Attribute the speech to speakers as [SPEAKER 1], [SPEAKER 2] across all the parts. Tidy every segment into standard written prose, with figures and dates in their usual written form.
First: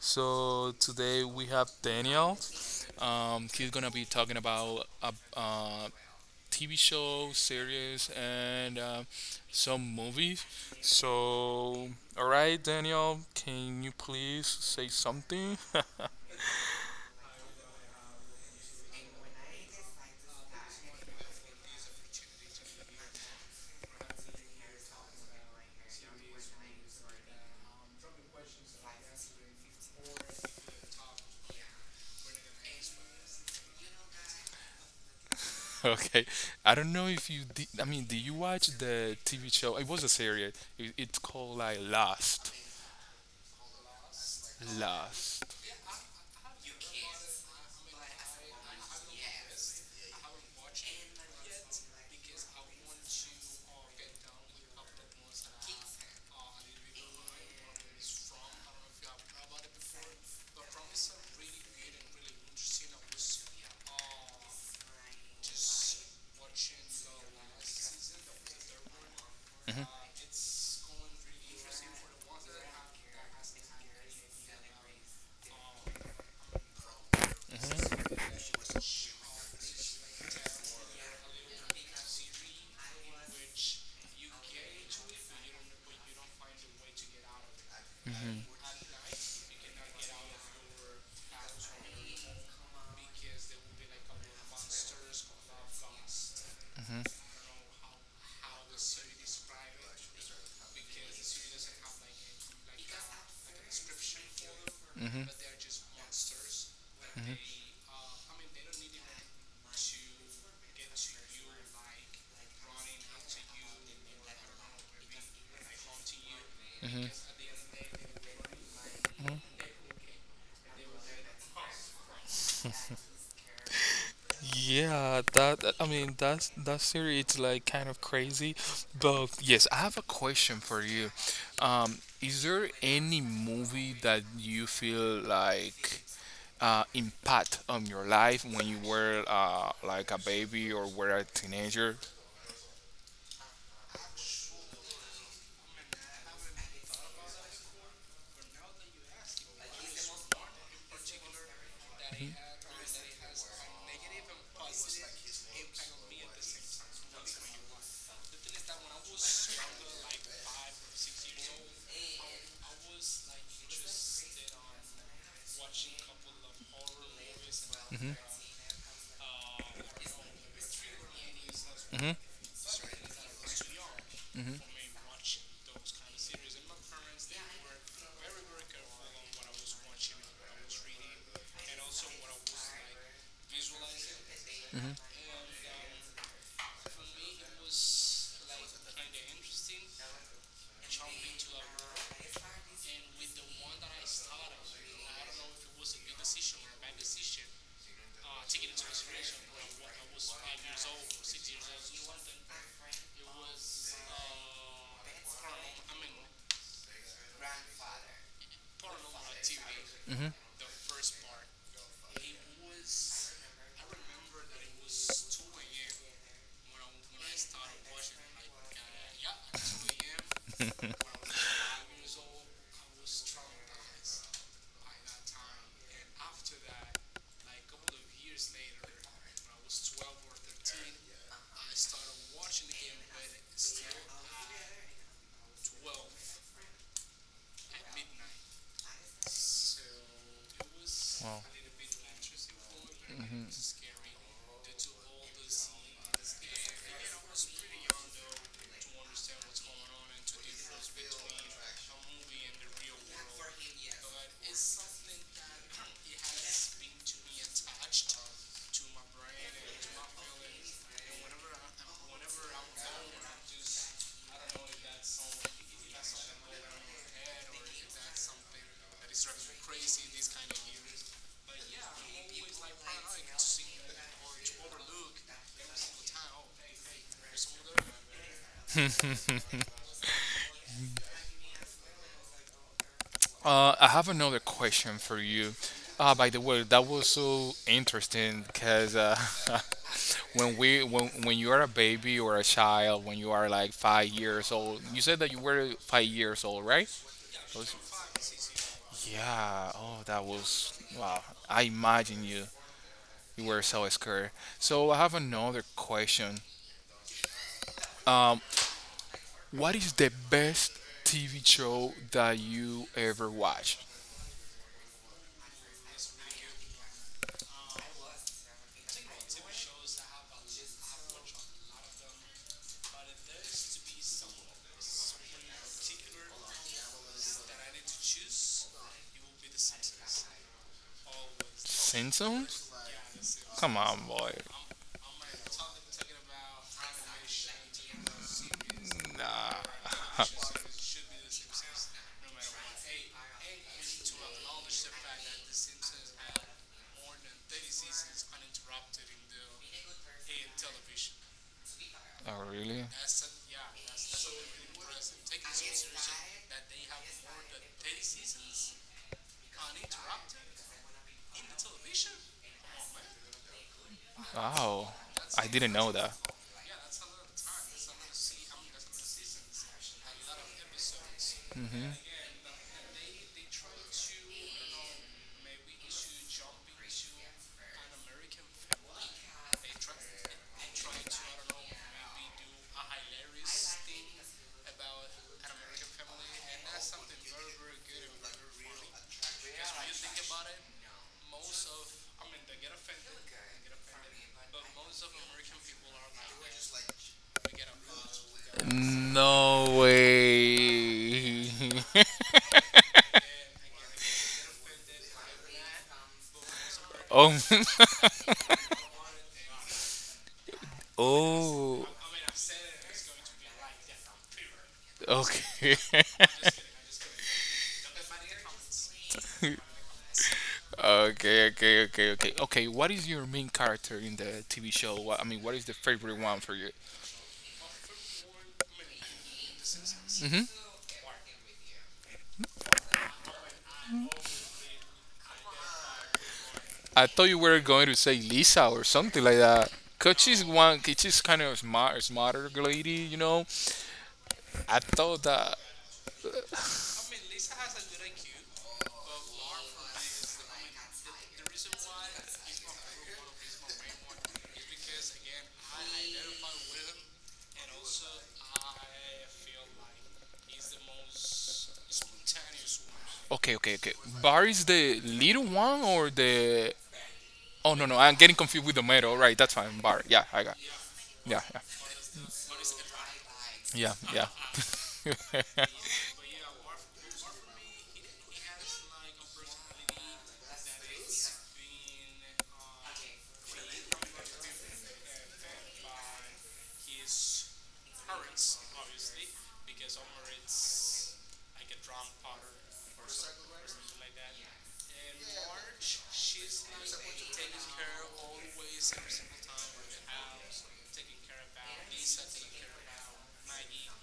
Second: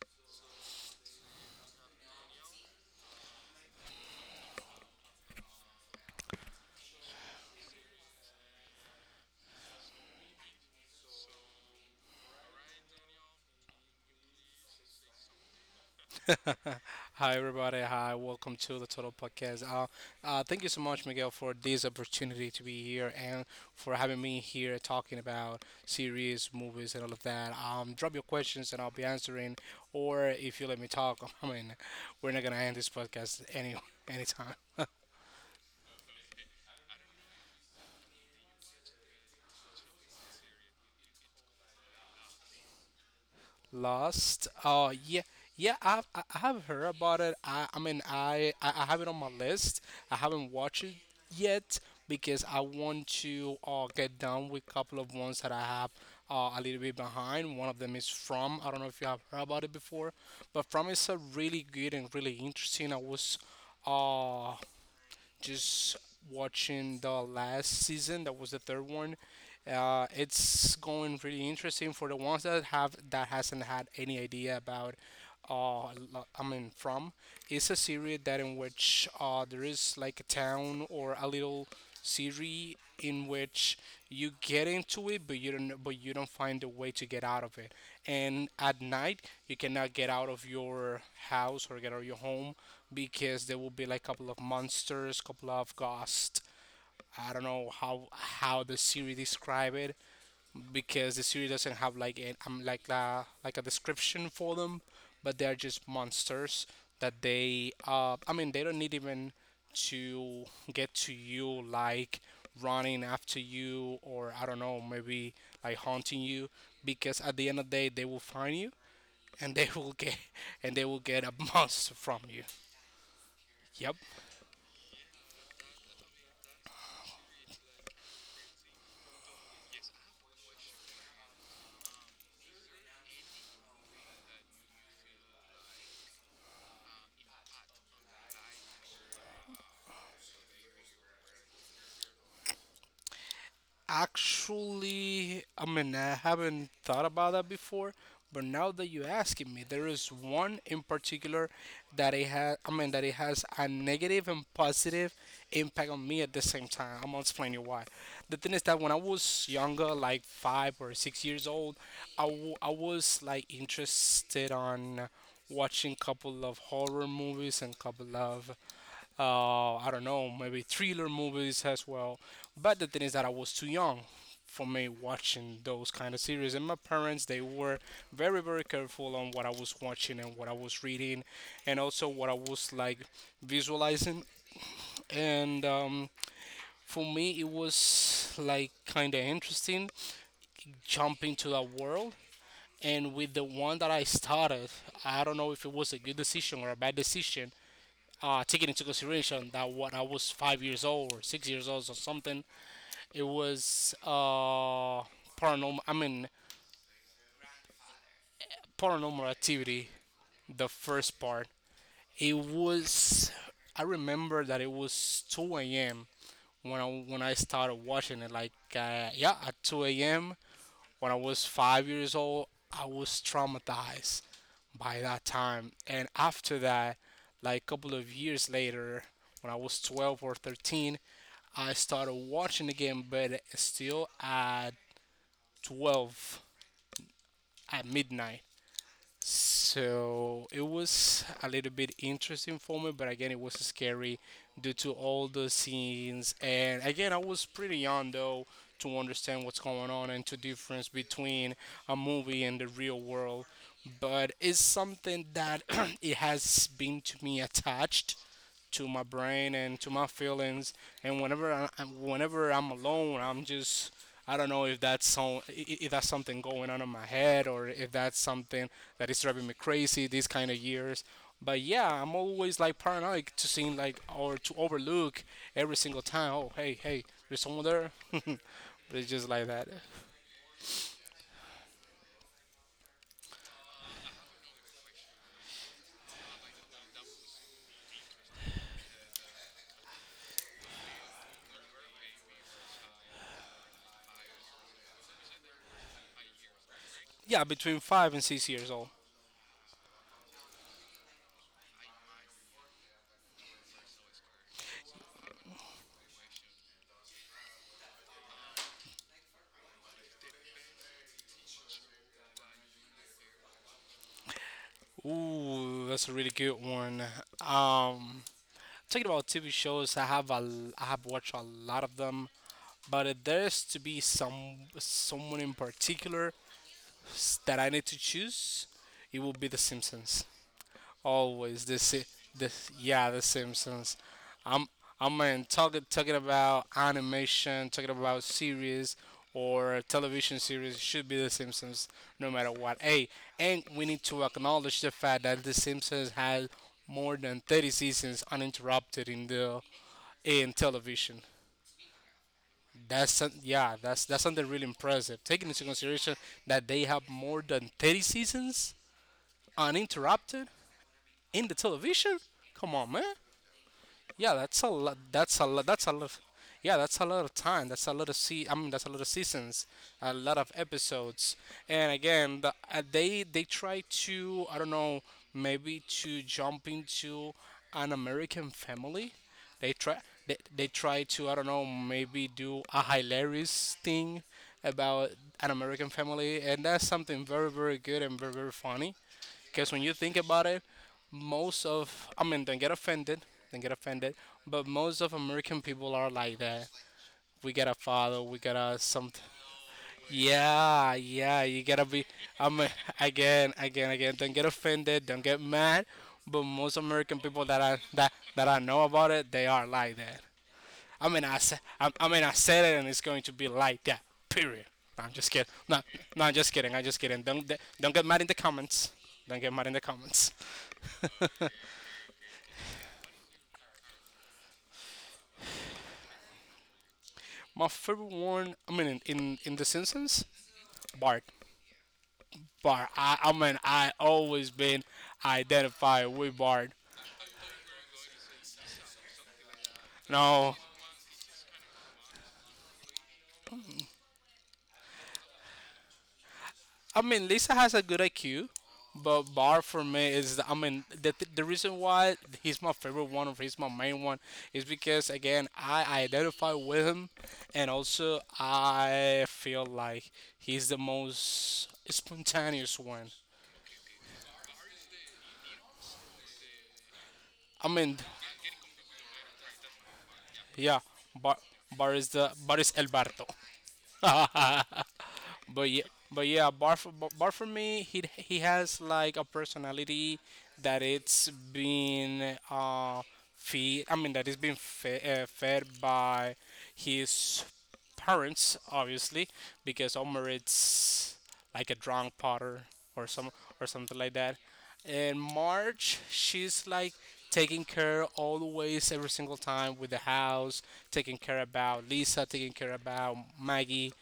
[SPEAKER 1] So, today we have Daniel. He's gonna be talking about a TV show, series, and some movies. So, all right, Daniel, can you please say something?
[SPEAKER 2] Hi, everybody. Hi, welcome to the Total Podcast. Thank you so much, Miguel, for this opportunity to be here and for having me here talking about series, movies, and all of that. Drop your questions and I'll be answering, or if you let me talk, I mean, we're not gonna end this podcast any anytime.
[SPEAKER 1] Okay, I don't know if you did. I mean, did you watch the TV show? It was a series. It's called like Lost.
[SPEAKER 2] Lost. Oh yeah,
[SPEAKER 1] Lost.
[SPEAKER 2] yeah. I have heard about it. I mean I have it on my list. I haven't watched it yet because I want to get done with a couple of ones that I have a little bit behind. One of them is From. I don't know if you have heard about it before, but From is a really good and really interesting. I was uh just watching the last season that was the third one. It's going really interesting for the ones that have that hasn't had any idea about uh, I mean From. It's a series that in which there is like a town or a little city in which you get into it, but you don't find a way to get out of it, and at night you cannot get out of your house or get out of your home because there will be like a couple of monsters, couple of ghosts. I don't know how the series describe it, because the series doesn't have like an like like a description for them, but they're just monsters that they I mean they don't need even to get to you, like running after you, or I don't know, maybe like haunting you, because at the end of the day they will find you, and they will get and they will get a monster from you. Yep.
[SPEAKER 1] Yeah, that, I mean that's that series, it's like kind of crazy. But yes, I have a question for you. Is there any movie that you feel like impact on your life when you were like a baby or were a teenager?
[SPEAKER 2] Actually, I mean, I haven't thought about that before, but now that you're asking me, there is one in particular that it has, I mean, that it has a negative and positive impact on me at the same time. I'm gonna explain you why. The thing is that when I was younger, like 5 or 6 years old, I was like interested on watching couple of horror movies and couple of I don't know, maybe thriller movies as well.
[SPEAKER 1] Mm-hmm.
[SPEAKER 2] But the thing is that I was too young for me watching those kind of series, and my parents they were very very careful on what I was watching and what I was reading, and also what I was like visualizing. And for me, it was like kind of interesting jumping to that world. And with the one that I started, I don't know if it was a good decision or a bad decision, taking into consideration that when I was 5 years old or 6 years old or something, it was paranormal. I mean, paranormal activity, the first part. It was. I remember that it was 2 a.m. when I started watching it. Like, yeah, at 2 a.m. when I was 5 years old, I was traumatized by that time. And after that, like a couple of years later, when I was 12 or 13, I started watching again, but still at 12 at midnight. So it was a little bit interesting for me, but again, it was scary due to all the scenes. And again, I was pretty young though to understand what's going on and to difference between a movie and the real world. But it's something that it has been to me attached to my brain and to my feelings. And whenever I'm alone, I'm just, I don't know if that's if that's something going on in my head or if that's something that is driving me crazy these kind of years. But yeah, I'm always like paranoid to seem like or to overlook every single time. Oh, hey, hey, there's someone there. But it's just like that.
[SPEAKER 1] I have another question for you. By the way, that was so interesting because when we when you are a baby or a child, when you are like 5 years old, you said that you were 5 years old, right?
[SPEAKER 2] Yeah,
[SPEAKER 1] That,
[SPEAKER 2] between 5 and 6 years old.
[SPEAKER 1] yeah. Oh, that was wow. I imagine you. You were so scared. So I have another question. Um, what is the best TV show that you ever watched?
[SPEAKER 2] Ooh, that's a really good one. Um, talking about TV shows, I have watched a lot of them, but if there's to be someone in particular that I need to choose, it will be The Simpsons. Always this, si- this,
[SPEAKER 1] Simpsons?
[SPEAKER 2] yeah, The
[SPEAKER 1] Come
[SPEAKER 2] Simpsons.
[SPEAKER 1] on, boy.
[SPEAKER 2] I'm, I'm in talking about animation, talking about series or
[SPEAKER 1] Nah.
[SPEAKER 2] television series. It should be The Simpsons, no matter what. Hey, and we need to acknowledge the fact that The Simpsons has more than 30 seasons uninterrupted in the in television.
[SPEAKER 1] Oh, really?
[SPEAKER 2] Yeah, that's something really impressive. Taking into consideration that they have more than 30 seasons uninterrupted in the television. Come on, man. Yeah, that's a
[SPEAKER 1] Wow.
[SPEAKER 2] lot. That's
[SPEAKER 1] I
[SPEAKER 2] a lot.
[SPEAKER 1] didn't
[SPEAKER 2] That's
[SPEAKER 1] know
[SPEAKER 2] a
[SPEAKER 1] that.
[SPEAKER 2] lot. Yeah, that's a lot of time. That's a lot of se. I mean, that's a lot of seasons, a lot of episodes.
[SPEAKER 1] Hmm?
[SPEAKER 2] And again, they try to, I don't know, maybe to jump into an American family. They try they try to, I don't know, maybe do a hilarious thing about an American family, and that's something very very good and very very funny. Because when you think about it, most of, I mean, don't get offended, but most of American people are like that. We got a father, we got a something.
[SPEAKER 1] No
[SPEAKER 2] Yeah,
[SPEAKER 1] way.
[SPEAKER 2] yeah, I mean, again, again, again, don't get offended, don't get mad, but most American
[SPEAKER 1] Oh.
[SPEAKER 2] people that I know about it, they are like that.
[SPEAKER 1] Oh.
[SPEAKER 2] I mean, I said it and it's going to be like that, period. No, I'm just kidding. No,
[SPEAKER 1] Okay.
[SPEAKER 2] no, I'm just kidding. I'm just kidding. Don't get mad in the comments. Don't get mad in the comments.
[SPEAKER 1] Okay, okay, okay, okay. Okay, what is your main character in the TV show? What, I mean, what is the favorite one for you?
[SPEAKER 2] My favorite one, I mean, in The Simpsons,
[SPEAKER 1] Hmm.
[SPEAKER 2] Bart. Bart. I mean, I always been identified with Bart.
[SPEAKER 1] I thought you were going to say Lisa or something like that. Cause she's
[SPEAKER 2] No,
[SPEAKER 1] one, she's kind of smart, smarter lady, you know. I thought that.
[SPEAKER 2] I mean, Lisa has a good IQ, but Bart for me is, I mean, the reason why he's my favorite one or he's my main one is because, again, I identify with him, and also I feel like he's the most spontaneous one.
[SPEAKER 1] Okay, okay, okay. Bar is the little one or the?
[SPEAKER 2] I
[SPEAKER 1] Oh no, no,
[SPEAKER 2] mean,
[SPEAKER 1] I'm getting confused with the metal. Right, that's fine. Bar. Yeah, I got.
[SPEAKER 2] yeah,
[SPEAKER 1] Yeah,
[SPEAKER 2] Bart, Bart is El Barto.
[SPEAKER 1] yeah, yeah, yeah.
[SPEAKER 2] But yeah, but yeah, but bar for me, he has like a personality that it's been feed. I mean that it's been fed by his parents, obviously, because Omar it's like a drunk potter or some or something like that. And March, she's like taking care always every single time with the house, taking care about Lisa, taking care about Maggie,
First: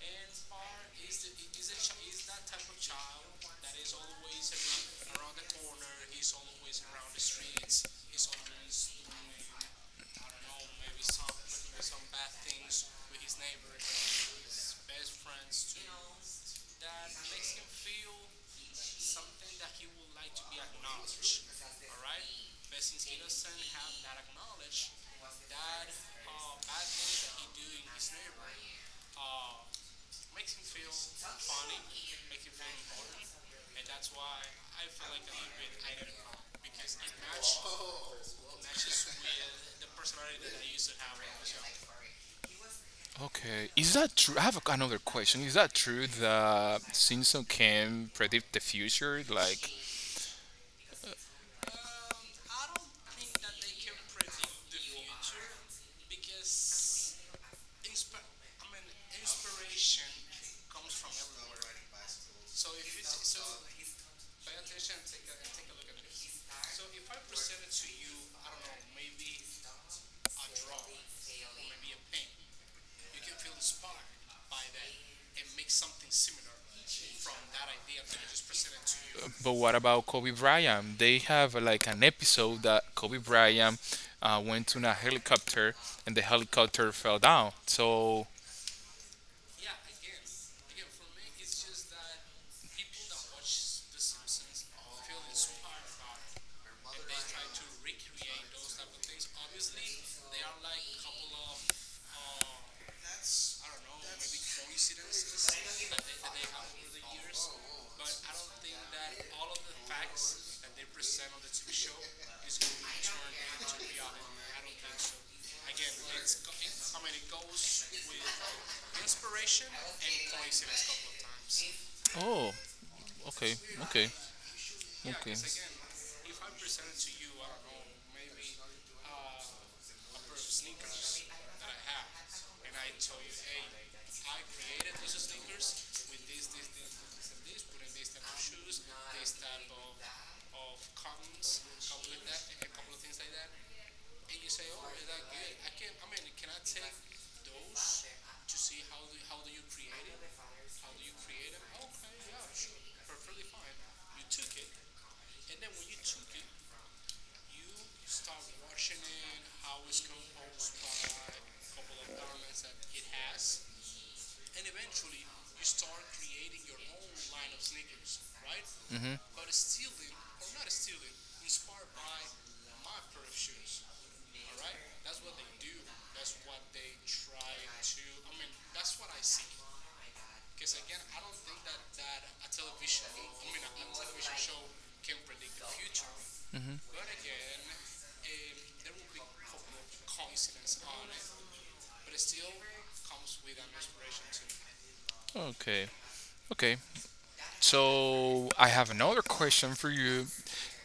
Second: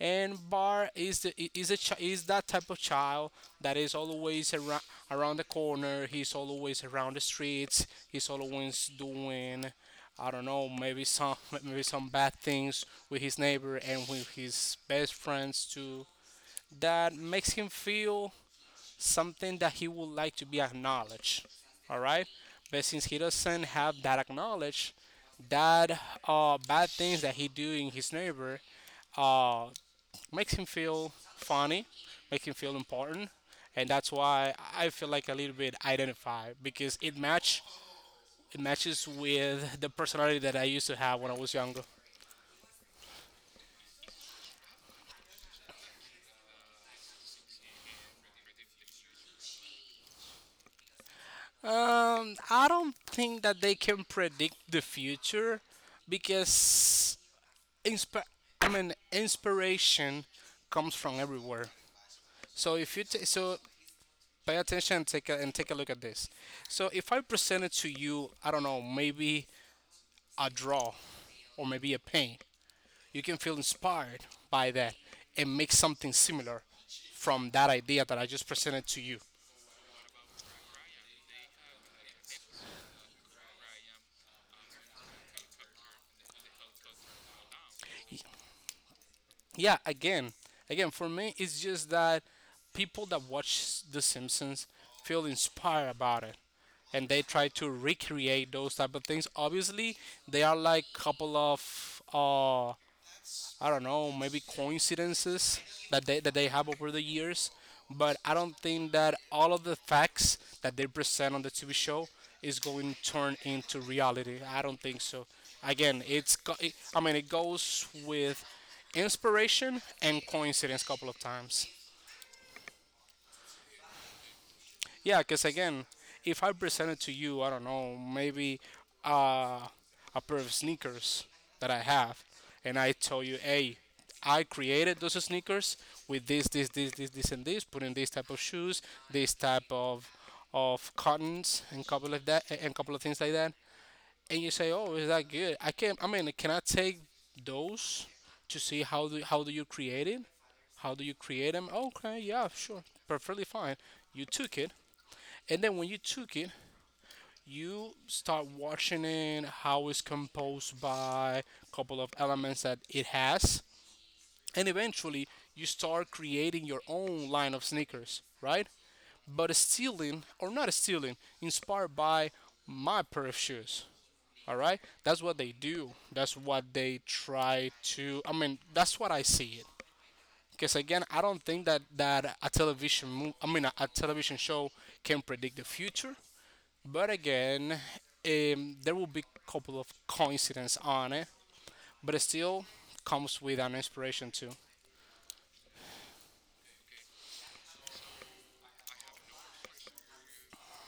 [SPEAKER 2] and Bart is the I- is a chi- is that type of child that is always around the corner. He's always around the streets. He's always doing, I don't know, maybe some maybe some bad things with his neighbor and with his best friends too. That makes him feel something that he would like to be acknowledged. All right, but since he doesn't have that acknowledged, that bad things that he do in his neighbor uh, makes him feel funny, make him feel important, and that's why I feel like a little bit identified because it matches with the personality that I used to have when I was younger.
[SPEAKER 1] Okay, is that true? I have another question. Is that true that Simpson can predict the future? Like,
[SPEAKER 2] I don't think that they can predict the future because insp- I mean inspiration comes from everywhere. So if you t- so pay attention and take a look at this. So if I presented to you, I don't know, maybe a draw or maybe a paint, you can feel inspired by that and make something similar from that idea that I just presented to you.
[SPEAKER 1] but what about Kobe Bryant? They have like an episode that Kobe Bryant went to a helicopter and the helicopter fell down. So,
[SPEAKER 2] Yeah, again, again, for me, it's just that people that watch The Simpsons feel inspired about it and they try to recreate those type of things. Obviously they are like couple of I don't know, maybe coincidences that they have over the years, but I don't think that all of the facts that they present on the TV show is going to turn into reality. I don't think so. Again, I mean it goes with inspiration and coincidence a couple of times.
[SPEAKER 1] oh, okay, okay,
[SPEAKER 2] Yeah,
[SPEAKER 1] okay,
[SPEAKER 2] because again, if I presented to you, I don't know, maybe uh, a pair of sneakers that I have, and I tell you, hey, I created those sneakers with this, this, this, this, this, and this, putting this type of shoes, this type of cottons, and couple of that, and couple of things like that, and you say, oh, is that good? I can, I mean, can I take those to see how do you create it? How do you create them? Okay, yeah, sure, perfectly fine. You took it, and then when you took it, you start watching it, how it's composed by a couple of elements that it has. And eventually, you start creating your own line of sneakers, right? But stealing, or not stealing, inspired by my pair of shoes. All right? That's what they do. That's what they try to, I mean, that's what I see it. Because again, I don't think that, that a television, mo- I mean, a television show can predict the future, but again, there will be a couple of coincidence on it, but it still comes with an inspiration too.
[SPEAKER 1] okay, okay. So I have another question for you.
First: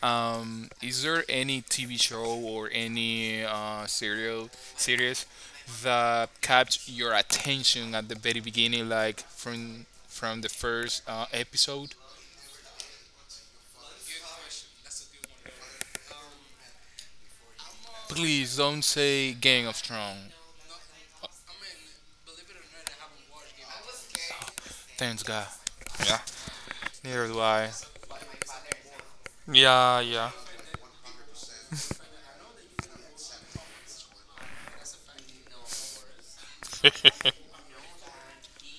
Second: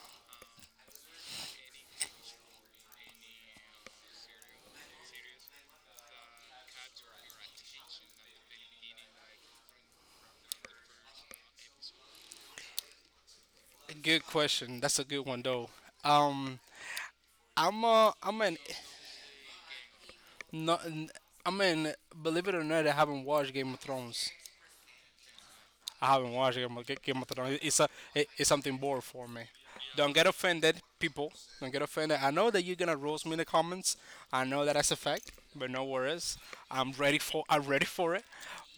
[SPEAKER 1] Is there any TV show or any serial series that kept your attention at the very beginning, like from the first episode?
[SPEAKER 2] Good question. That's a good one though. Um, I'm a, I'm
[SPEAKER 1] Please
[SPEAKER 2] an,
[SPEAKER 1] don't say Game of Thrones.
[SPEAKER 2] not, I am an. Believe it or not, I haven't watched Game of Thrones.
[SPEAKER 1] Thanks God.
[SPEAKER 2] I
[SPEAKER 1] Yeah.
[SPEAKER 2] haven't watched Game
[SPEAKER 1] Neither
[SPEAKER 2] of
[SPEAKER 1] do
[SPEAKER 2] Thrones.
[SPEAKER 1] I.
[SPEAKER 2] It's a it's something bored for me.
[SPEAKER 1] Yeah,
[SPEAKER 2] Don't get
[SPEAKER 1] yeah.
[SPEAKER 2] offended, people. Don't get offended. I know that you're gonna roast me in the comments. I know that that's a fact, but no worries. I'm ready for it.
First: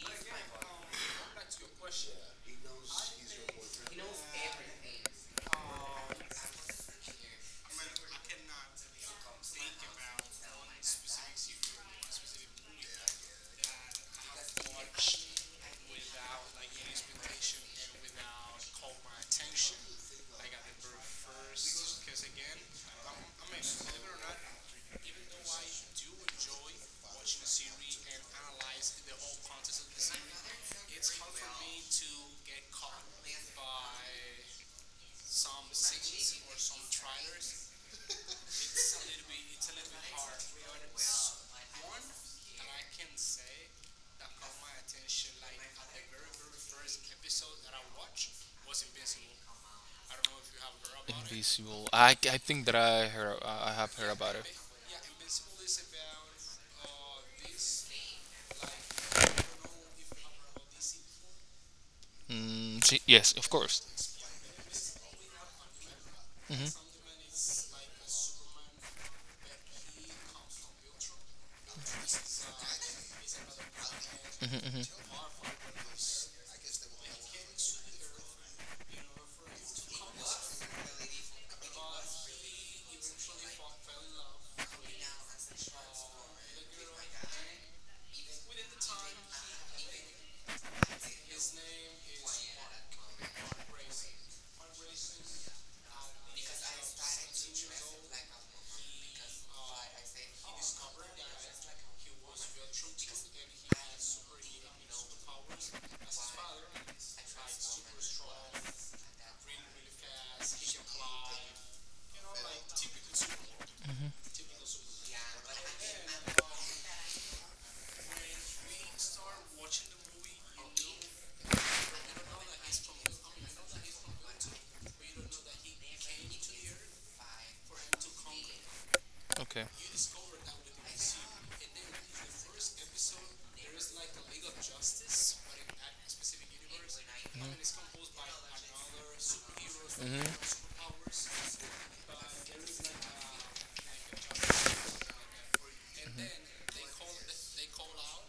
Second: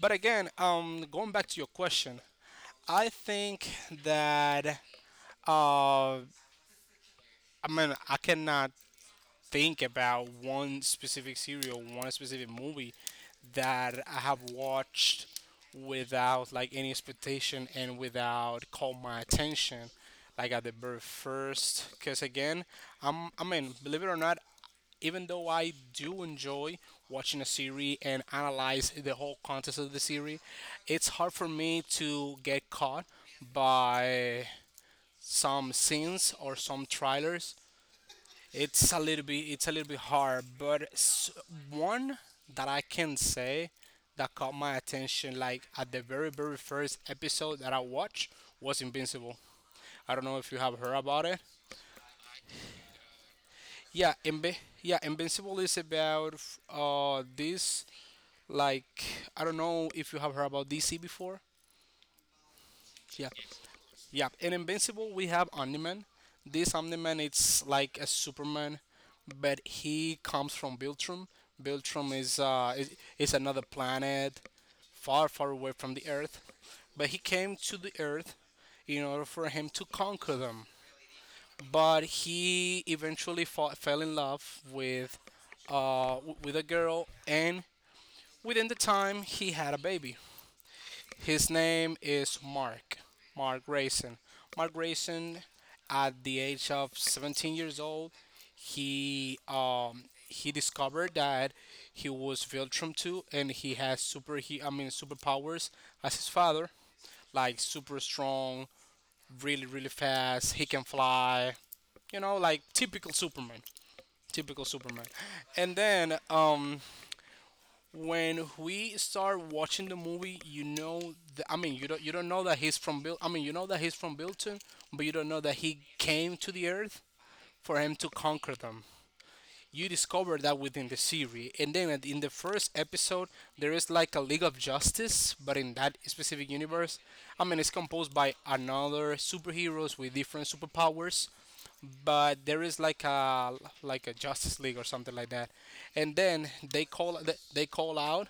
[SPEAKER 2] But again, going back to your question, I think that uh, I mean, I cannot think about one specific serial, one specific movie that I have watched without like any expectation and without call my attention like at the very first, because again, I mean, believe it or not, even though I do enjoy watching a series and analyze the whole context of the series, it's hard for me to get caught by some scenes or some trailers. It's a little bit hard, but one that I can say that caught my attention like at the very very first episode that I watched was Invincible. I don't know if you have heard about it.
[SPEAKER 1] Invisible. I think that I heard I have heard
[SPEAKER 2] Yeah,
[SPEAKER 1] about it.
[SPEAKER 2] Invi- yeah, Invincible is about this like, I don't know if you have heard about DC before.
[SPEAKER 1] Mm, she,
[SPEAKER 2] Yeah.
[SPEAKER 1] yes, of course.
[SPEAKER 2] Yeah, in Invincible we have Omniman. This Omniman it's like a Superman, but he comes from Beltrum. Beltrum is another planet far far away from the Earth, but he came to the Earth in order for him to conquer them. But he eventually fought, fell in love with with a girl, and within the time he had a baby. His name is Mark, Mark Grayson. Mark Grayson, at the age of 17 years old, he discovered that he was Viltrum too, and he, I mean, superpowers as his father, like super strong, really really fast. He can fly, you know, like typical Superman, typical Superman. And then when we start watching the movie, you know, I mean, you don't know that he's from Bill. I mean, you know that he's from Bilton, but you don't know that he came to the Earth for him to conquer them.
[SPEAKER 1] Okay.
[SPEAKER 2] You discover that within the series, and then in the first episode, there is like a League of Justice, but in that specific universe, I mean, it's composed by another superheroes with different
[SPEAKER 1] Mm-hmm.
[SPEAKER 2] superpowers, but there is like a Justice League or something like that, and then they call out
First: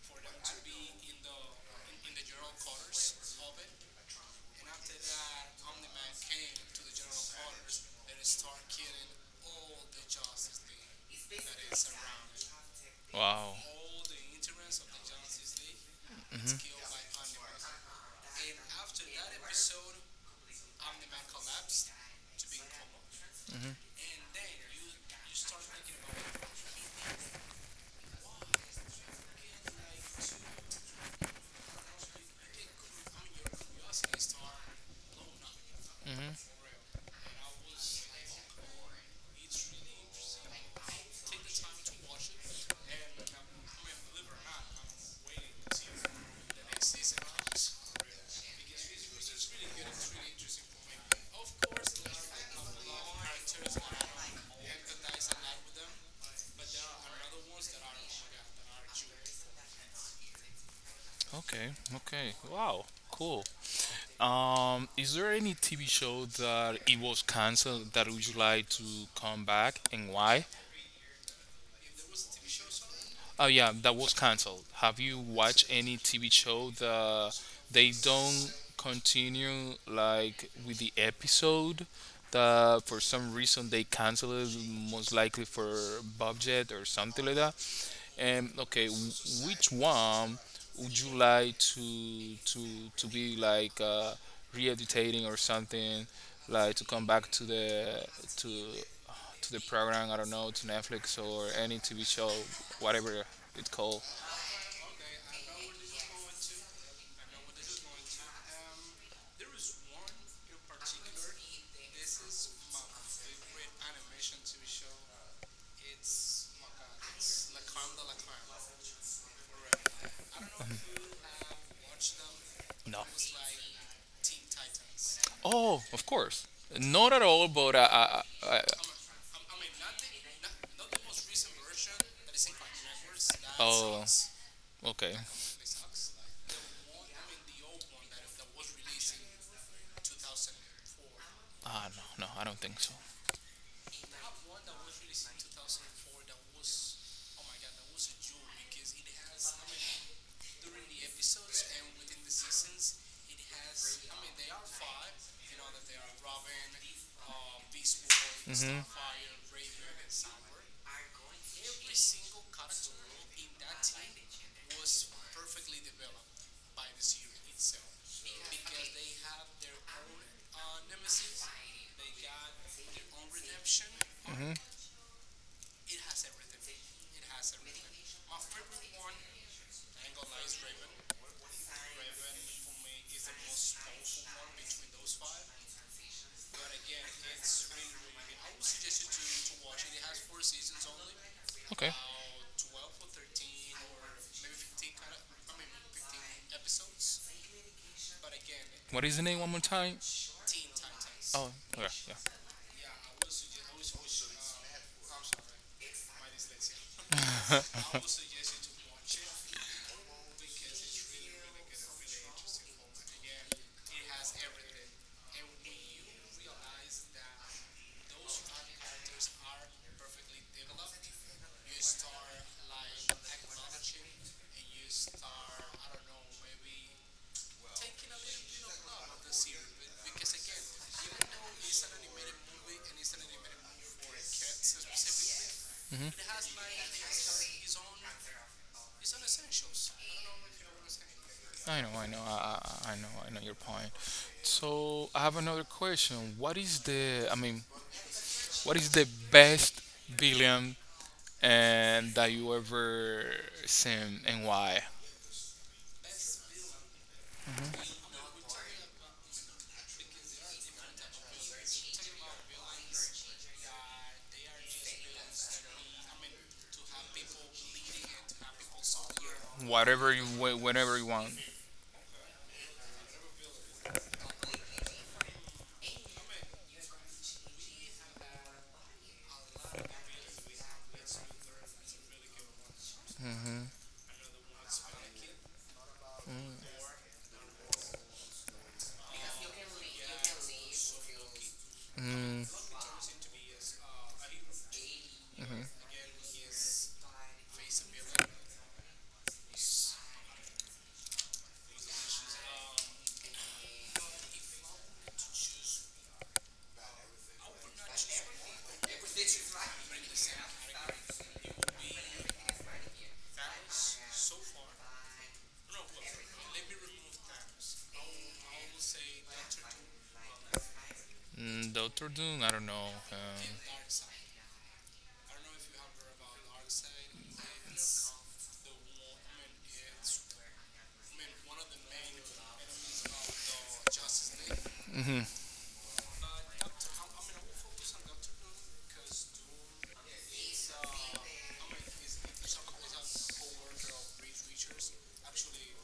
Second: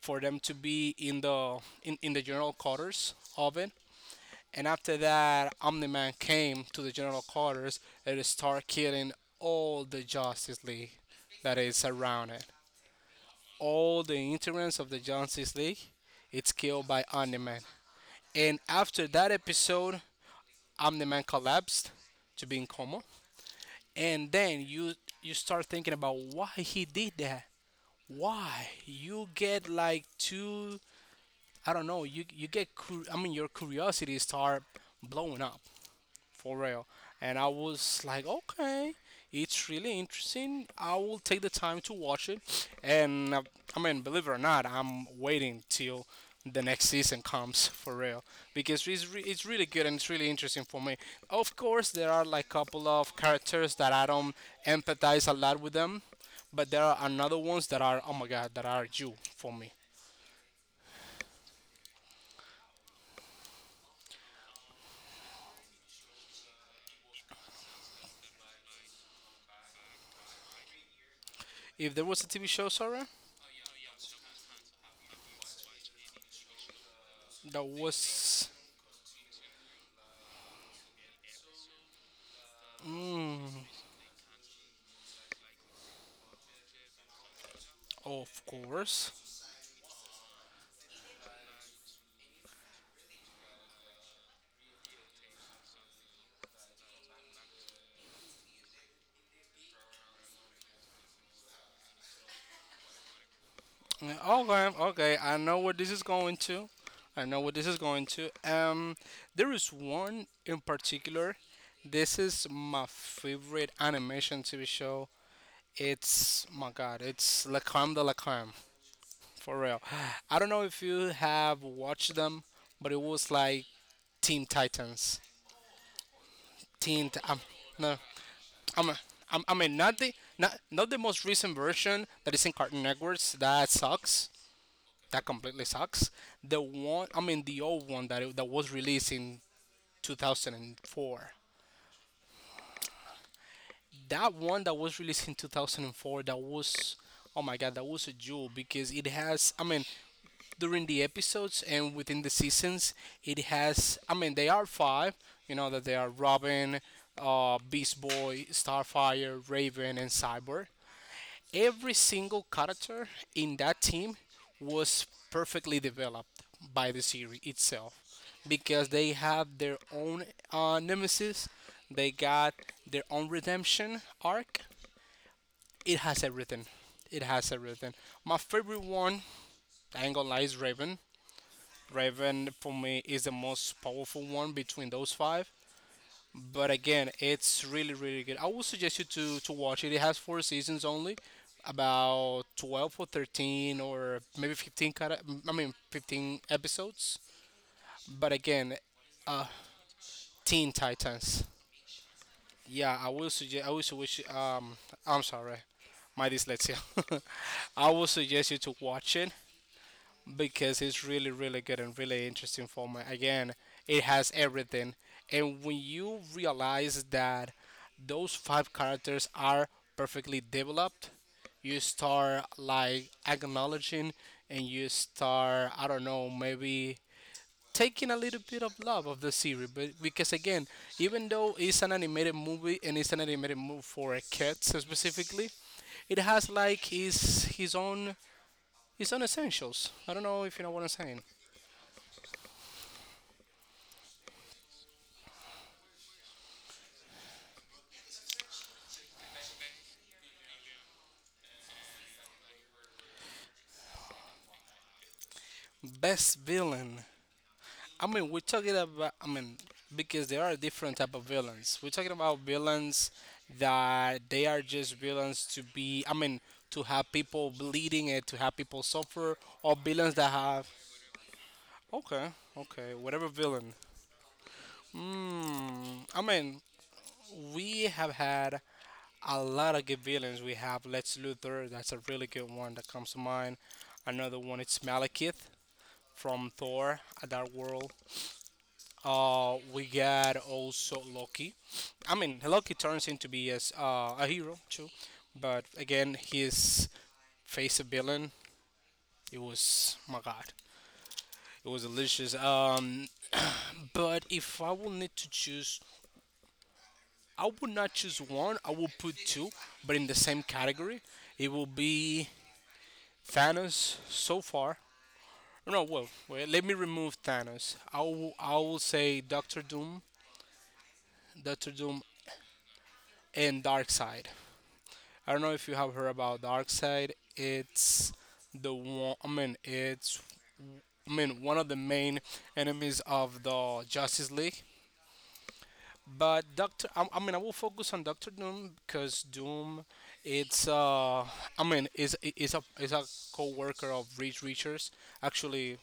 [SPEAKER 2] for them to be in the in the general quarters of it. And after that, Omni Man came to the general quarters and started killing all the Justice League that is around it.
[SPEAKER 1] Wow.
[SPEAKER 2] All the interns of the Justice League, it's killed by Omni Man. And after that episode, Omni Man collapsed to be in coma. And then you start thinking about why he did that. Why you get like two, I don't know. You get I mean, your curiosity start blowing up for
[SPEAKER 1] Mm-hmm.
[SPEAKER 2] real. And I was like, okay, it's really interesting. I will take the time to watch it. And I mean, believe it or not, I'm waiting till the next season comes for real, because it's really good and it's really interesting for me. Of course, there are like couple of characters that I don't empathize a lot with them, but there are another ones that are oh my god, that are you for me.
[SPEAKER 1] Okay. Okay. Wow. Cool. Is there any TV show that it was canceled that would you like to come back, and why?
[SPEAKER 2] If there was a TV show, sorry.
[SPEAKER 1] Oh yeah, that was canceled. Have you watched any TV show that
[SPEAKER 2] The
[SPEAKER 1] they
[SPEAKER 2] was.
[SPEAKER 1] don't continue like with the episode? That for some
[SPEAKER 2] Mm,
[SPEAKER 1] reason they cancel it, most likely for budget or something like that.
[SPEAKER 2] of
[SPEAKER 1] And okay,
[SPEAKER 2] course.
[SPEAKER 1] which one would you like to be like re editating or something, like to come back to the to to the program. I don't know, to Netflix or any TV show, whatever it's called.
[SPEAKER 2] Yeah, okay, okay. I know what this is going to. I know what this is going to. There is one in particular. This is my favorite animation TV show. It's my God. It's La Crème de la Crème. For real. I don't know if you have watched them, but it
[SPEAKER 1] No.
[SPEAKER 2] was like Teen Titans.
[SPEAKER 1] Oh, of course.
[SPEAKER 2] Teen.
[SPEAKER 1] Not
[SPEAKER 2] Ti-
[SPEAKER 1] at
[SPEAKER 2] um,
[SPEAKER 1] all, but
[SPEAKER 2] no.
[SPEAKER 1] I
[SPEAKER 2] I mean, I mean, not, not the most recent version that is in Cartoon Networks. That
[SPEAKER 1] oh,
[SPEAKER 2] sucks.
[SPEAKER 1] okay.
[SPEAKER 2] That completely sucks. The one, I mean, the old one that that was released in 2004.
[SPEAKER 1] Ah, no, no, I don't think so.
[SPEAKER 2] That one that was released in 2004. That was, oh my god, that was a jewel because it has, I mean, during the episodes and within the seasons, it has, I mean, they are five. You know that they are Robin, Beast Boy, Starfire, Raven, and Cyber. Every single character in that team was perfectly developed by the series itself, because they have their own nemesis, they got their own redemption
[SPEAKER 1] Hmm.
[SPEAKER 2] arc. It has everything. It has everything. My favorite one, I ain't gonna lie, is Raven. Raven for me is the most powerful one between those five, but again, it's really really good. I would suggest you to watch it. It has four seasons only,
[SPEAKER 1] Okay.
[SPEAKER 2] about 12 or 13 or maybe 15. Kind of, I mean, 15 episodes. But again,
[SPEAKER 1] What is the name one more time?
[SPEAKER 2] Teen Titans.
[SPEAKER 1] Oh, yeah, yeah.
[SPEAKER 2] Yeah, I will suggest. I will wish. I'm sorry, my dyslexia. I will suggest you to watch it, because it's really really good and really interesting format. Again, it has everything, and when you realize that those five characters are perfectly developed, you start like acknowledging, and you start, I don't know, maybe taking a little bit of love of the series. But because again, even though it's an animated movie and it's an animated movie for kids specifically, it has like his own, it's on essentials. I don't know if you know what I'm saying.
[SPEAKER 1] I know, I know, I know, I know your point. So I have another question. What is the, I mean, what is the best villain and that you ever seen, and why?
[SPEAKER 2] Best villain. I mean, we're talking about, I mean, because there are different type of villains. We're talking about villains that they are just villains to be, I mean, to have people bleeding and to have people suffer, or
[SPEAKER 1] Whatever
[SPEAKER 2] villains
[SPEAKER 1] you,
[SPEAKER 2] that have.
[SPEAKER 1] whenever you want.
[SPEAKER 2] Okay, okay, whatever villain. Hmm. I mean, we have had a lot of good villains. We have Lex Luthor. That's a really good one that comes to mind. Another one. It's Malekith, from Thor: A Dark World. We got also Loki. I mean,
[SPEAKER 1] Mm,
[SPEAKER 2] Loki turns into be as a hero too, but again, his face a villain. It was my god. It was delicious. But if I will need to choose, I would not choose one. I will put two, but in the same category. It will be Thanos so far. No, well, wait, let me remove Thanos. I will say Doctor Doom. Doctor
[SPEAKER 1] mm,
[SPEAKER 2] Doom
[SPEAKER 1] Doctor Doom. I don't know.
[SPEAKER 2] and Darkseid. I don't know if you have heard about Darkseid. It's the one. I mean, it's, I mean, one of the main enemies of the Justice League.
[SPEAKER 1] Hmm.
[SPEAKER 2] But Doctor, I mean, I will focus on Doctor Doom because Doom, it's I mean, is a co-worker of Reed Richards. Actually,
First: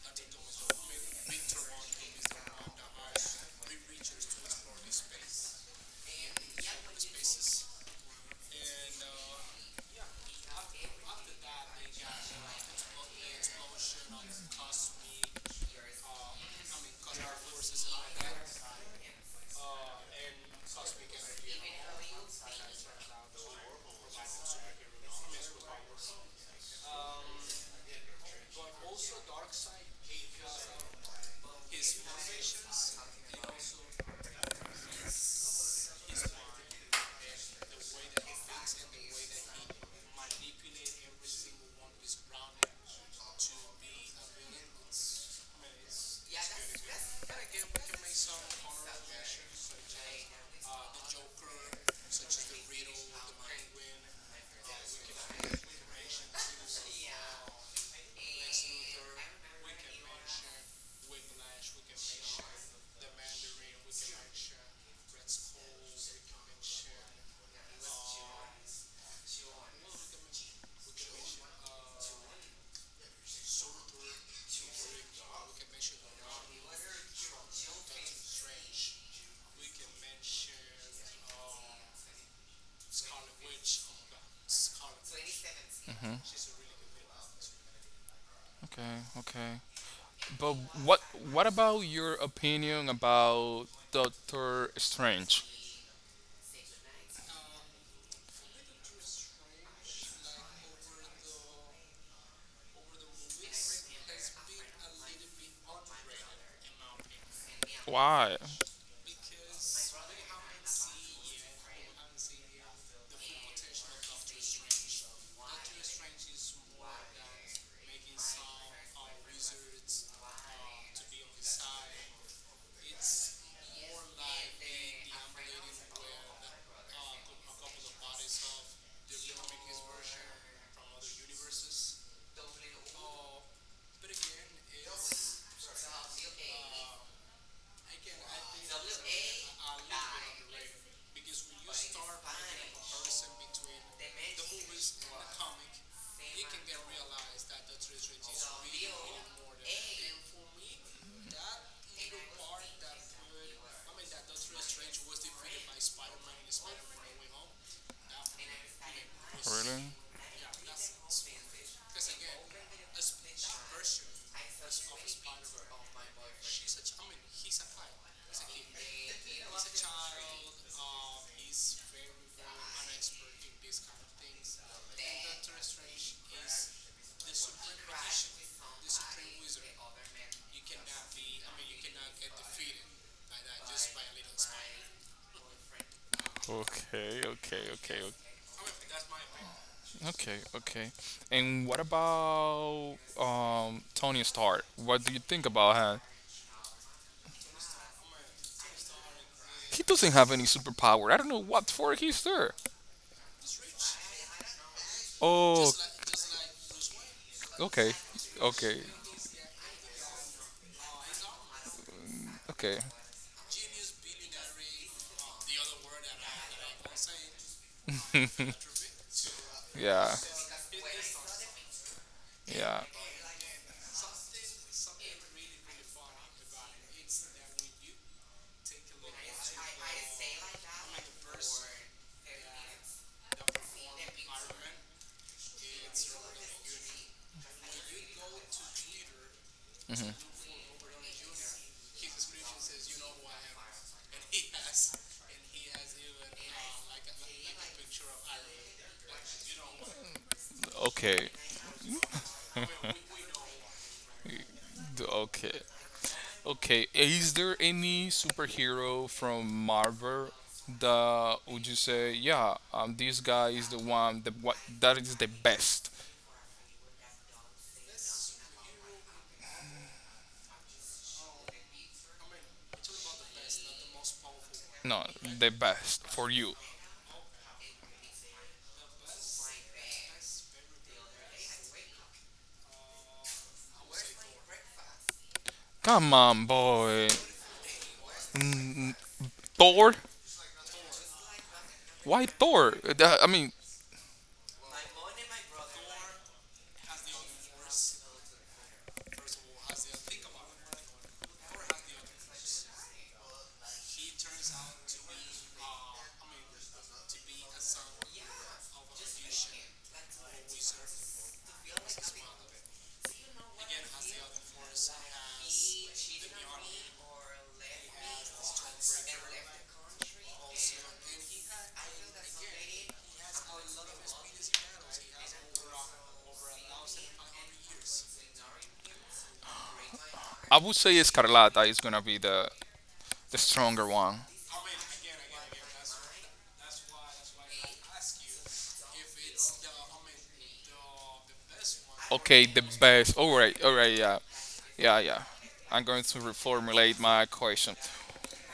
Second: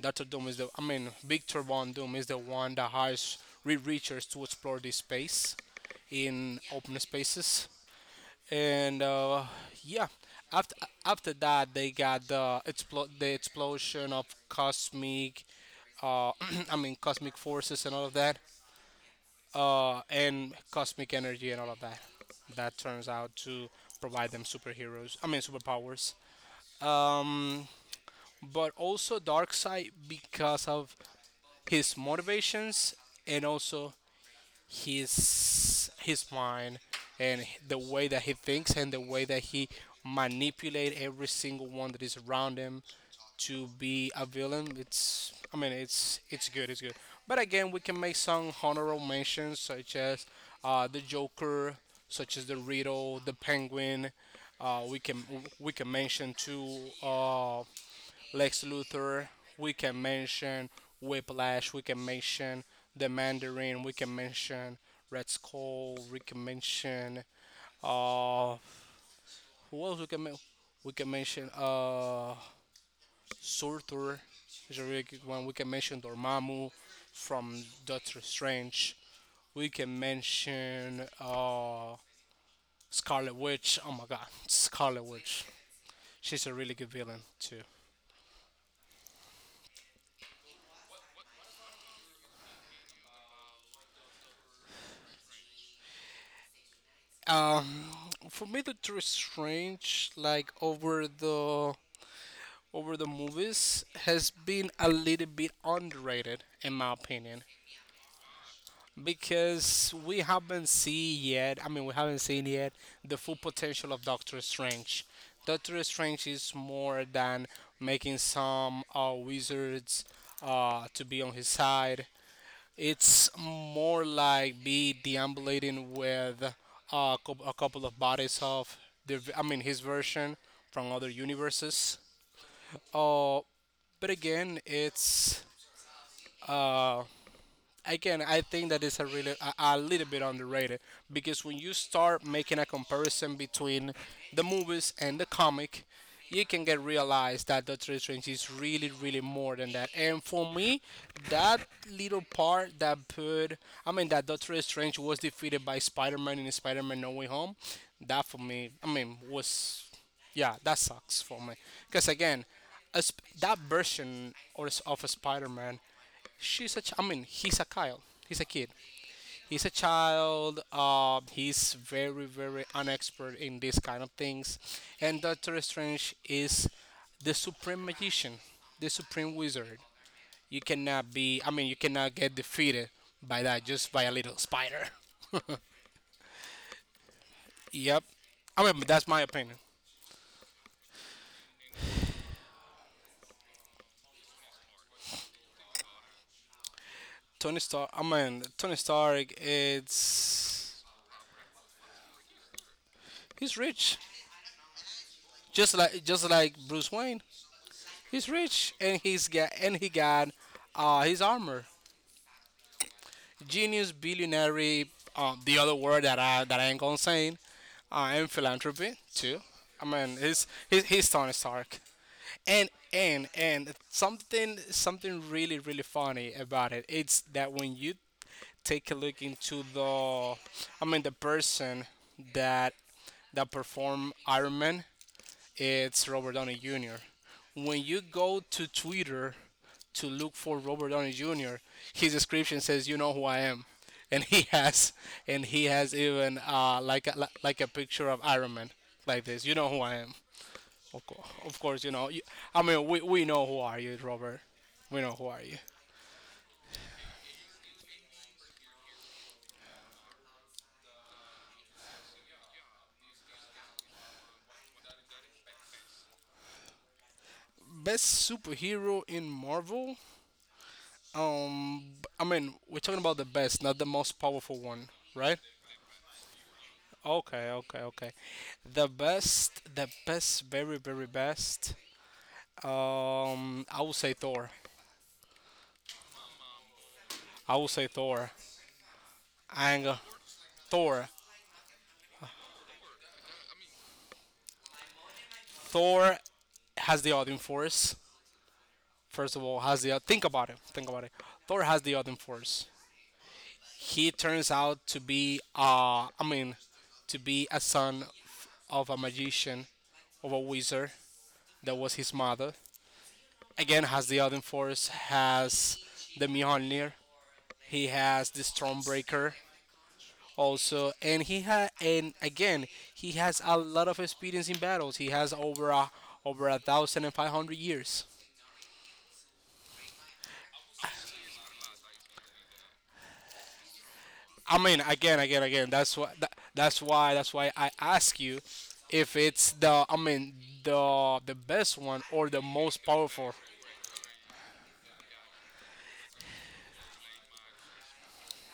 [SPEAKER 2] Doctor Doom is the, I mean, Victor Von Doom is the one that hires Reed Richards to explore this space in open spaces. And yeah, after after that they got the explosion of cosmic uh, I mean, cosmic forces and all of that, and cosmic energy and all of that, that turns out to provide them superheroes I mean, superpowers. um, but also Darkseid, because of his motivations, and also his mind, and the way that he thinks, and the way that he manipulate every single one that is around him to be a villain. It's, I mean, it's good, it's good. But again, we can make some honorable mentions such as the Joker, such as the Riddle, the Penguin. Uh, we can we can mention too, uh, Lex Luthor, we can mention Whiplash, we can mention The Mandarin, we can mention Red Skull, we can mention uh who else we can men- we can mention Surtur is a really good one. We can mention Dormammu from Doctor Strange. We can mention Scarlet Witch. Oh my god, Scarlet Witch. She's a really good villain too.
[SPEAKER 1] Okay, okay. But what, what about your opinion about Doctor Strange?
[SPEAKER 2] Um, for me, Doctor Strange, like over the movies, has been a little bit underrated in my opinion,
[SPEAKER 1] Why?
[SPEAKER 2] because we haven't seen yet. I mean, we haven't seen yet the full potential of Doctor Strange. Doctor Strange is more than making some wizards to be on his side. It's more like me deambulating with a couple of bodies of his version from other universes. Uh, but again, it's Again, I think that is a really a little bit underrated, because when you start making a comparison between the movies and the comic, you can get realized that Doctor Strange is really, really more than that. And for me, that little part that put, I mean, that Doctor Strange was defeated by Spider-Man in Spider-Man No Way Home, that for me, I mean, was
[SPEAKER 1] Really?
[SPEAKER 2] yeah, that sucks for me. Because again, that version of a Spider-Man, she's a ch- I mean he's a child, he's a kid, he's a child. He's very very unexpert in these kind of things, and Doctor Strange is the supreme magician, the supreme wizard. You cannot be I mean you cannot get defeated by that, just by a little spider.
[SPEAKER 1] Okay, okay, okay,
[SPEAKER 2] Yep. I mean but that's my opinion.
[SPEAKER 1] okay, okay. And what about Tony Stark? What do you think about him?
[SPEAKER 2] Tony Stark,
[SPEAKER 1] He doesn't have any
[SPEAKER 2] it's
[SPEAKER 1] superpower. I don't know what for he's there.
[SPEAKER 2] he's rich,
[SPEAKER 1] Oh,
[SPEAKER 2] just like Bruce Wayne.
[SPEAKER 1] okay,
[SPEAKER 2] He's rich
[SPEAKER 1] okay,
[SPEAKER 2] and he got his armor.
[SPEAKER 1] okay.
[SPEAKER 2] Genius, billionaire, the other word that I ain't gonna say, and philanthropy too. I
[SPEAKER 1] Yeah,
[SPEAKER 2] mean, he's Tony Stark. And
[SPEAKER 1] yeah.
[SPEAKER 2] something really really funny about it. It's that when you take a look into the person that that perform Iron Man, it's Robert Downey Jr. When you go to Twitter to look for Robert Downey Jr., his description says, "You know who I am," and he has, and he has even like a picture of Iron Man like this. You know who I am.
[SPEAKER 1] Okay,
[SPEAKER 2] Of course, you know. We know who are you, Robert. We know who are you.
[SPEAKER 1] Okay, okay. Is there any superhero from Marvel that would you say, yeah, this guy is the one that what that is the best?
[SPEAKER 2] Best superhero in Marvel. I mean, we're talking about the best, not the most powerful one,
[SPEAKER 1] No,
[SPEAKER 2] right?
[SPEAKER 1] the best for you.
[SPEAKER 2] Okay, okay, okay. The best, very, very best. I will say Thor.
[SPEAKER 1] Come on, boy.
[SPEAKER 2] I will say Thor.
[SPEAKER 1] N-
[SPEAKER 2] And
[SPEAKER 1] Thor?
[SPEAKER 2] uh, Thor,
[SPEAKER 1] Why Thor? I mean,
[SPEAKER 2] Thor has the Odin Force. First of all, has the think about it. Think about it. Thor has the Odin Force. He turns out to be, to be a son of a magician, of a wizard, that was his mother. Again, has the Odin Force, has the Mjolnir. He has the Stormbreaker also, and he had and again he has a lot of experience in battles. He has over 1,500 years.
[SPEAKER 1] I would say Escarlata is gonna be the stronger one.
[SPEAKER 2] I mean, again, again, again. That's why. That's why. That's why I ask you if it's the. I mean, the best one or the
[SPEAKER 1] Okay, the
[SPEAKER 2] most
[SPEAKER 1] best.
[SPEAKER 2] powerful,
[SPEAKER 1] All right, yeah, yeah, yeah. I'm going to reformulate my question.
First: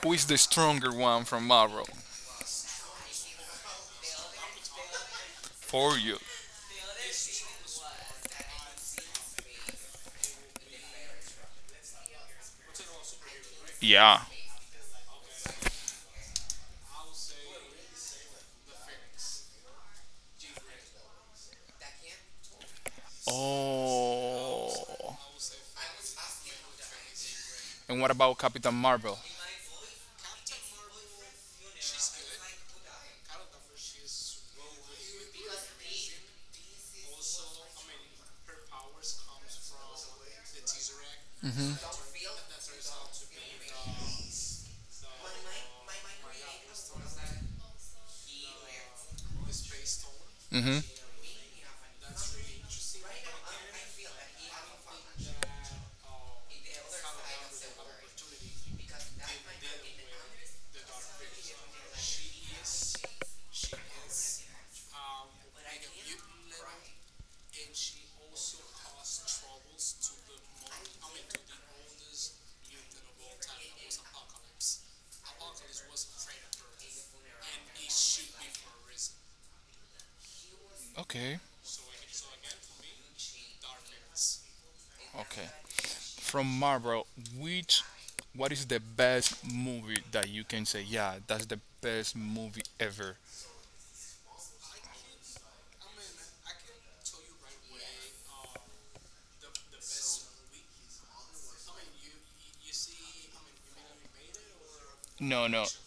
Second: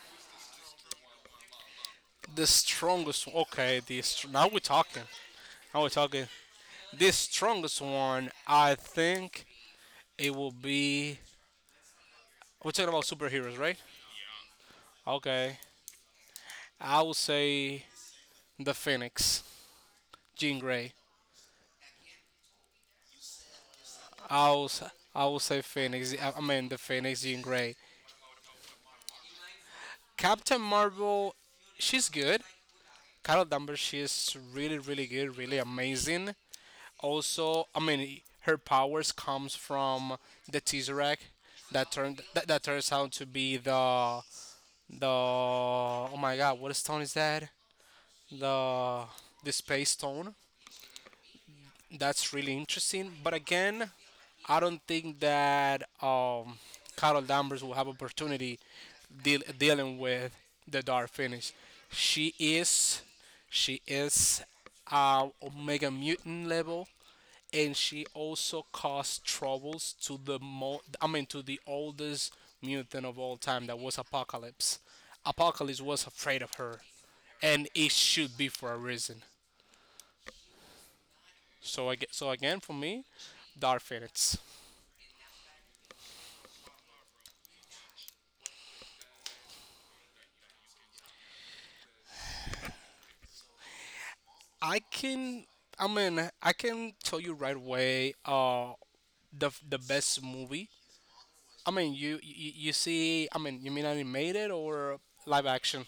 [SPEAKER 1] Who is the stronger one from Marvel
[SPEAKER 2] the strongest one. Okay, now we're talking. Now we're
[SPEAKER 1] for you?
[SPEAKER 2] talking. The strongest one, I think it will be. We're talking about superheroes, right?
[SPEAKER 1] Yeah.
[SPEAKER 2] Okay. I would say the Phoenix, Jean Grey. I would,
[SPEAKER 1] Oh.
[SPEAKER 2] s- I would say Phoenix. I mean the Phoenix, Jean Grey.
[SPEAKER 1] And what about Captain Marvel?
[SPEAKER 2] Captain Marvel, she's good. Carol Danvers, she's really, really good, really amazing. Also, I mean, her powers comes from the Tesseract that that turns out to be the oh my god, what stone is that? The space stone.
[SPEAKER 1] Mm-hmm.
[SPEAKER 2] That's really interesting. But again, I don't think that Carol Danvers will have opportunity dealing with the dark Phoenix. She is, she is Omega Mutant level, and she also caused troubles to the mo- I mean to the oldest mutant of all time. That was Apocalypse. Apocalypse was afraid of her, and it should be for a reason.
[SPEAKER 1] Okay.
[SPEAKER 2] So I get so again for me, dark Phoenix.
[SPEAKER 1] Okay. From Marvel, which, what is the best movie that you can say, yeah, that's the best movie ever?
[SPEAKER 2] I can I can tell you right away the best movie. I mean you see, you mean animated or live
[SPEAKER 1] No, no,
[SPEAKER 2] action?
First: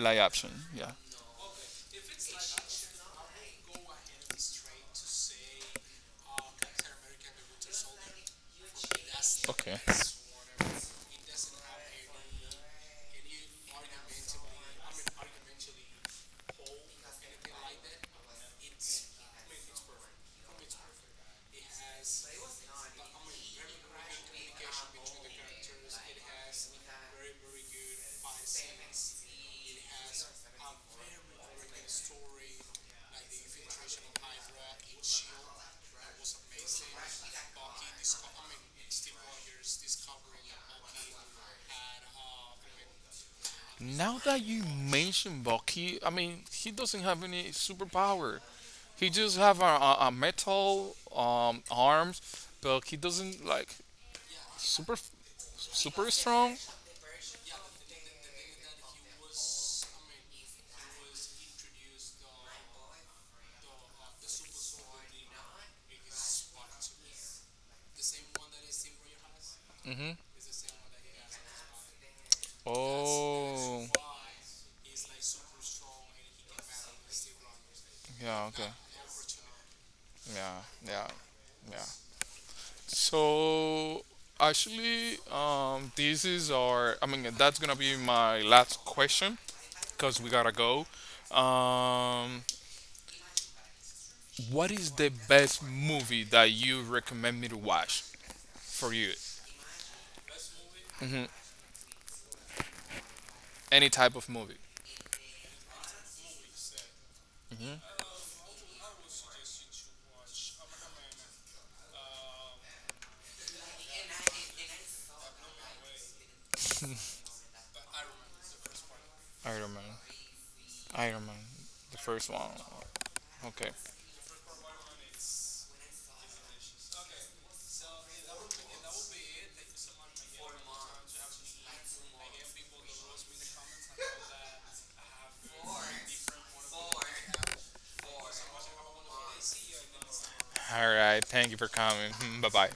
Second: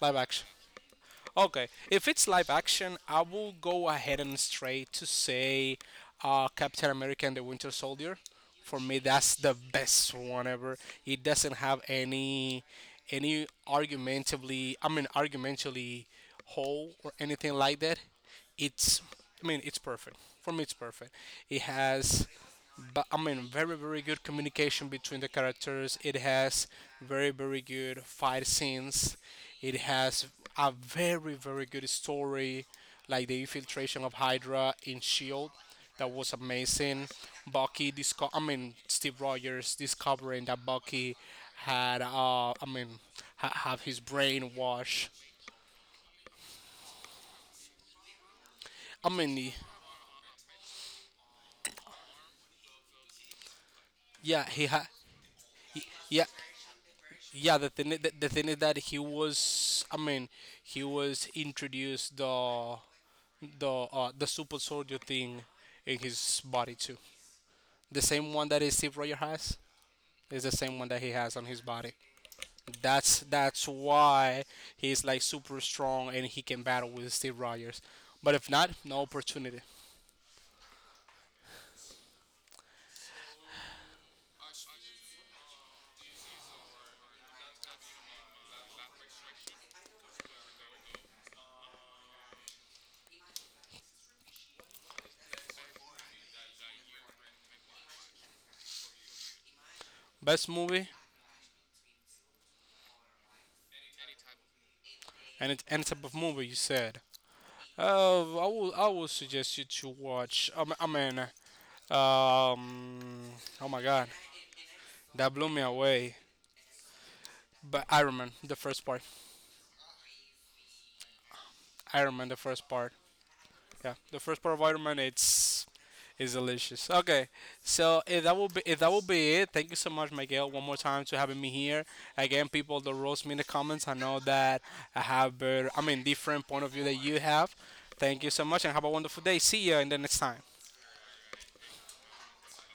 [SPEAKER 2] Live action.
[SPEAKER 1] action. Yeah,
[SPEAKER 2] Okay, if it's live action, I will go ahead and straight to say Captain America and the Winter Soldier. For me, that's the
[SPEAKER 1] okay.
[SPEAKER 2] best one ever. It doesn't have any argumentatively hole or anything like that. It's, I mean, it's perfect. For me, it's perfect. It has, but I mean, very, very good communication between the characters. It has very, very good fight scenes. It has a very, very good story, like the infiltration of Hydra in Shield. That was amazing. Bucky, disco- I mean, Steve Rogers discovering that Bucky had, have his
[SPEAKER 1] Now that
[SPEAKER 2] brain
[SPEAKER 1] you
[SPEAKER 2] washed.
[SPEAKER 1] mention Bucky, I mean, he doesn't have any superpower. He
[SPEAKER 2] I
[SPEAKER 1] just
[SPEAKER 2] mean,
[SPEAKER 1] have a, a, metal arms, but he doesn't like
[SPEAKER 2] yeah, he had,
[SPEAKER 1] super super
[SPEAKER 2] yeah,
[SPEAKER 1] strong.
[SPEAKER 2] yeah, the thing is that he was, I mean, he was introduced the super soldier thing in his body too. The same one that is Steve Rogers has,
[SPEAKER 1] Mhm.
[SPEAKER 2] is the same one that he has on his body. That's
[SPEAKER 1] Oh.
[SPEAKER 2] why he's like super strong and he can battle with Steve Rogers. But
[SPEAKER 1] Yeah,
[SPEAKER 2] if
[SPEAKER 1] okay.
[SPEAKER 2] not, no opportunity.
[SPEAKER 1] Yeah, yeah, yeah. So actually, this is our. I mean, that's gonna be my last question because we gotta go. Um, what is the best movie that you recommend me to watch for you?
[SPEAKER 2] Best movie,
[SPEAKER 1] Hmm. Any type of movie.
[SPEAKER 2] and it any type of movie you said. I will suggest you to watch. Um, oh my God, that blew me away. But Iron Man, the first part.
[SPEAKER 1] Iron Man. Iron Man. The
[SPEAKER 2] Iron
[SPEAKER 1] first
[SPEAKER 2] Man, the
[SPEAKER 1] one.
[SPEAKER 2] first part.
[SPEAKER 1] Okay.
[SPEAKER 2] Yeah, the first part of Iron Man, it's is delicious. Okay, so if that will be it, thank you so much, Miguel, one more time to having me here. Again, people that roast me in the comments, I know that I have different point of view that you have. Thank you so much, and have a wonderful day. See you in the next time.
[SPEAKER 1] All right. Thank you for coming. Bye bye.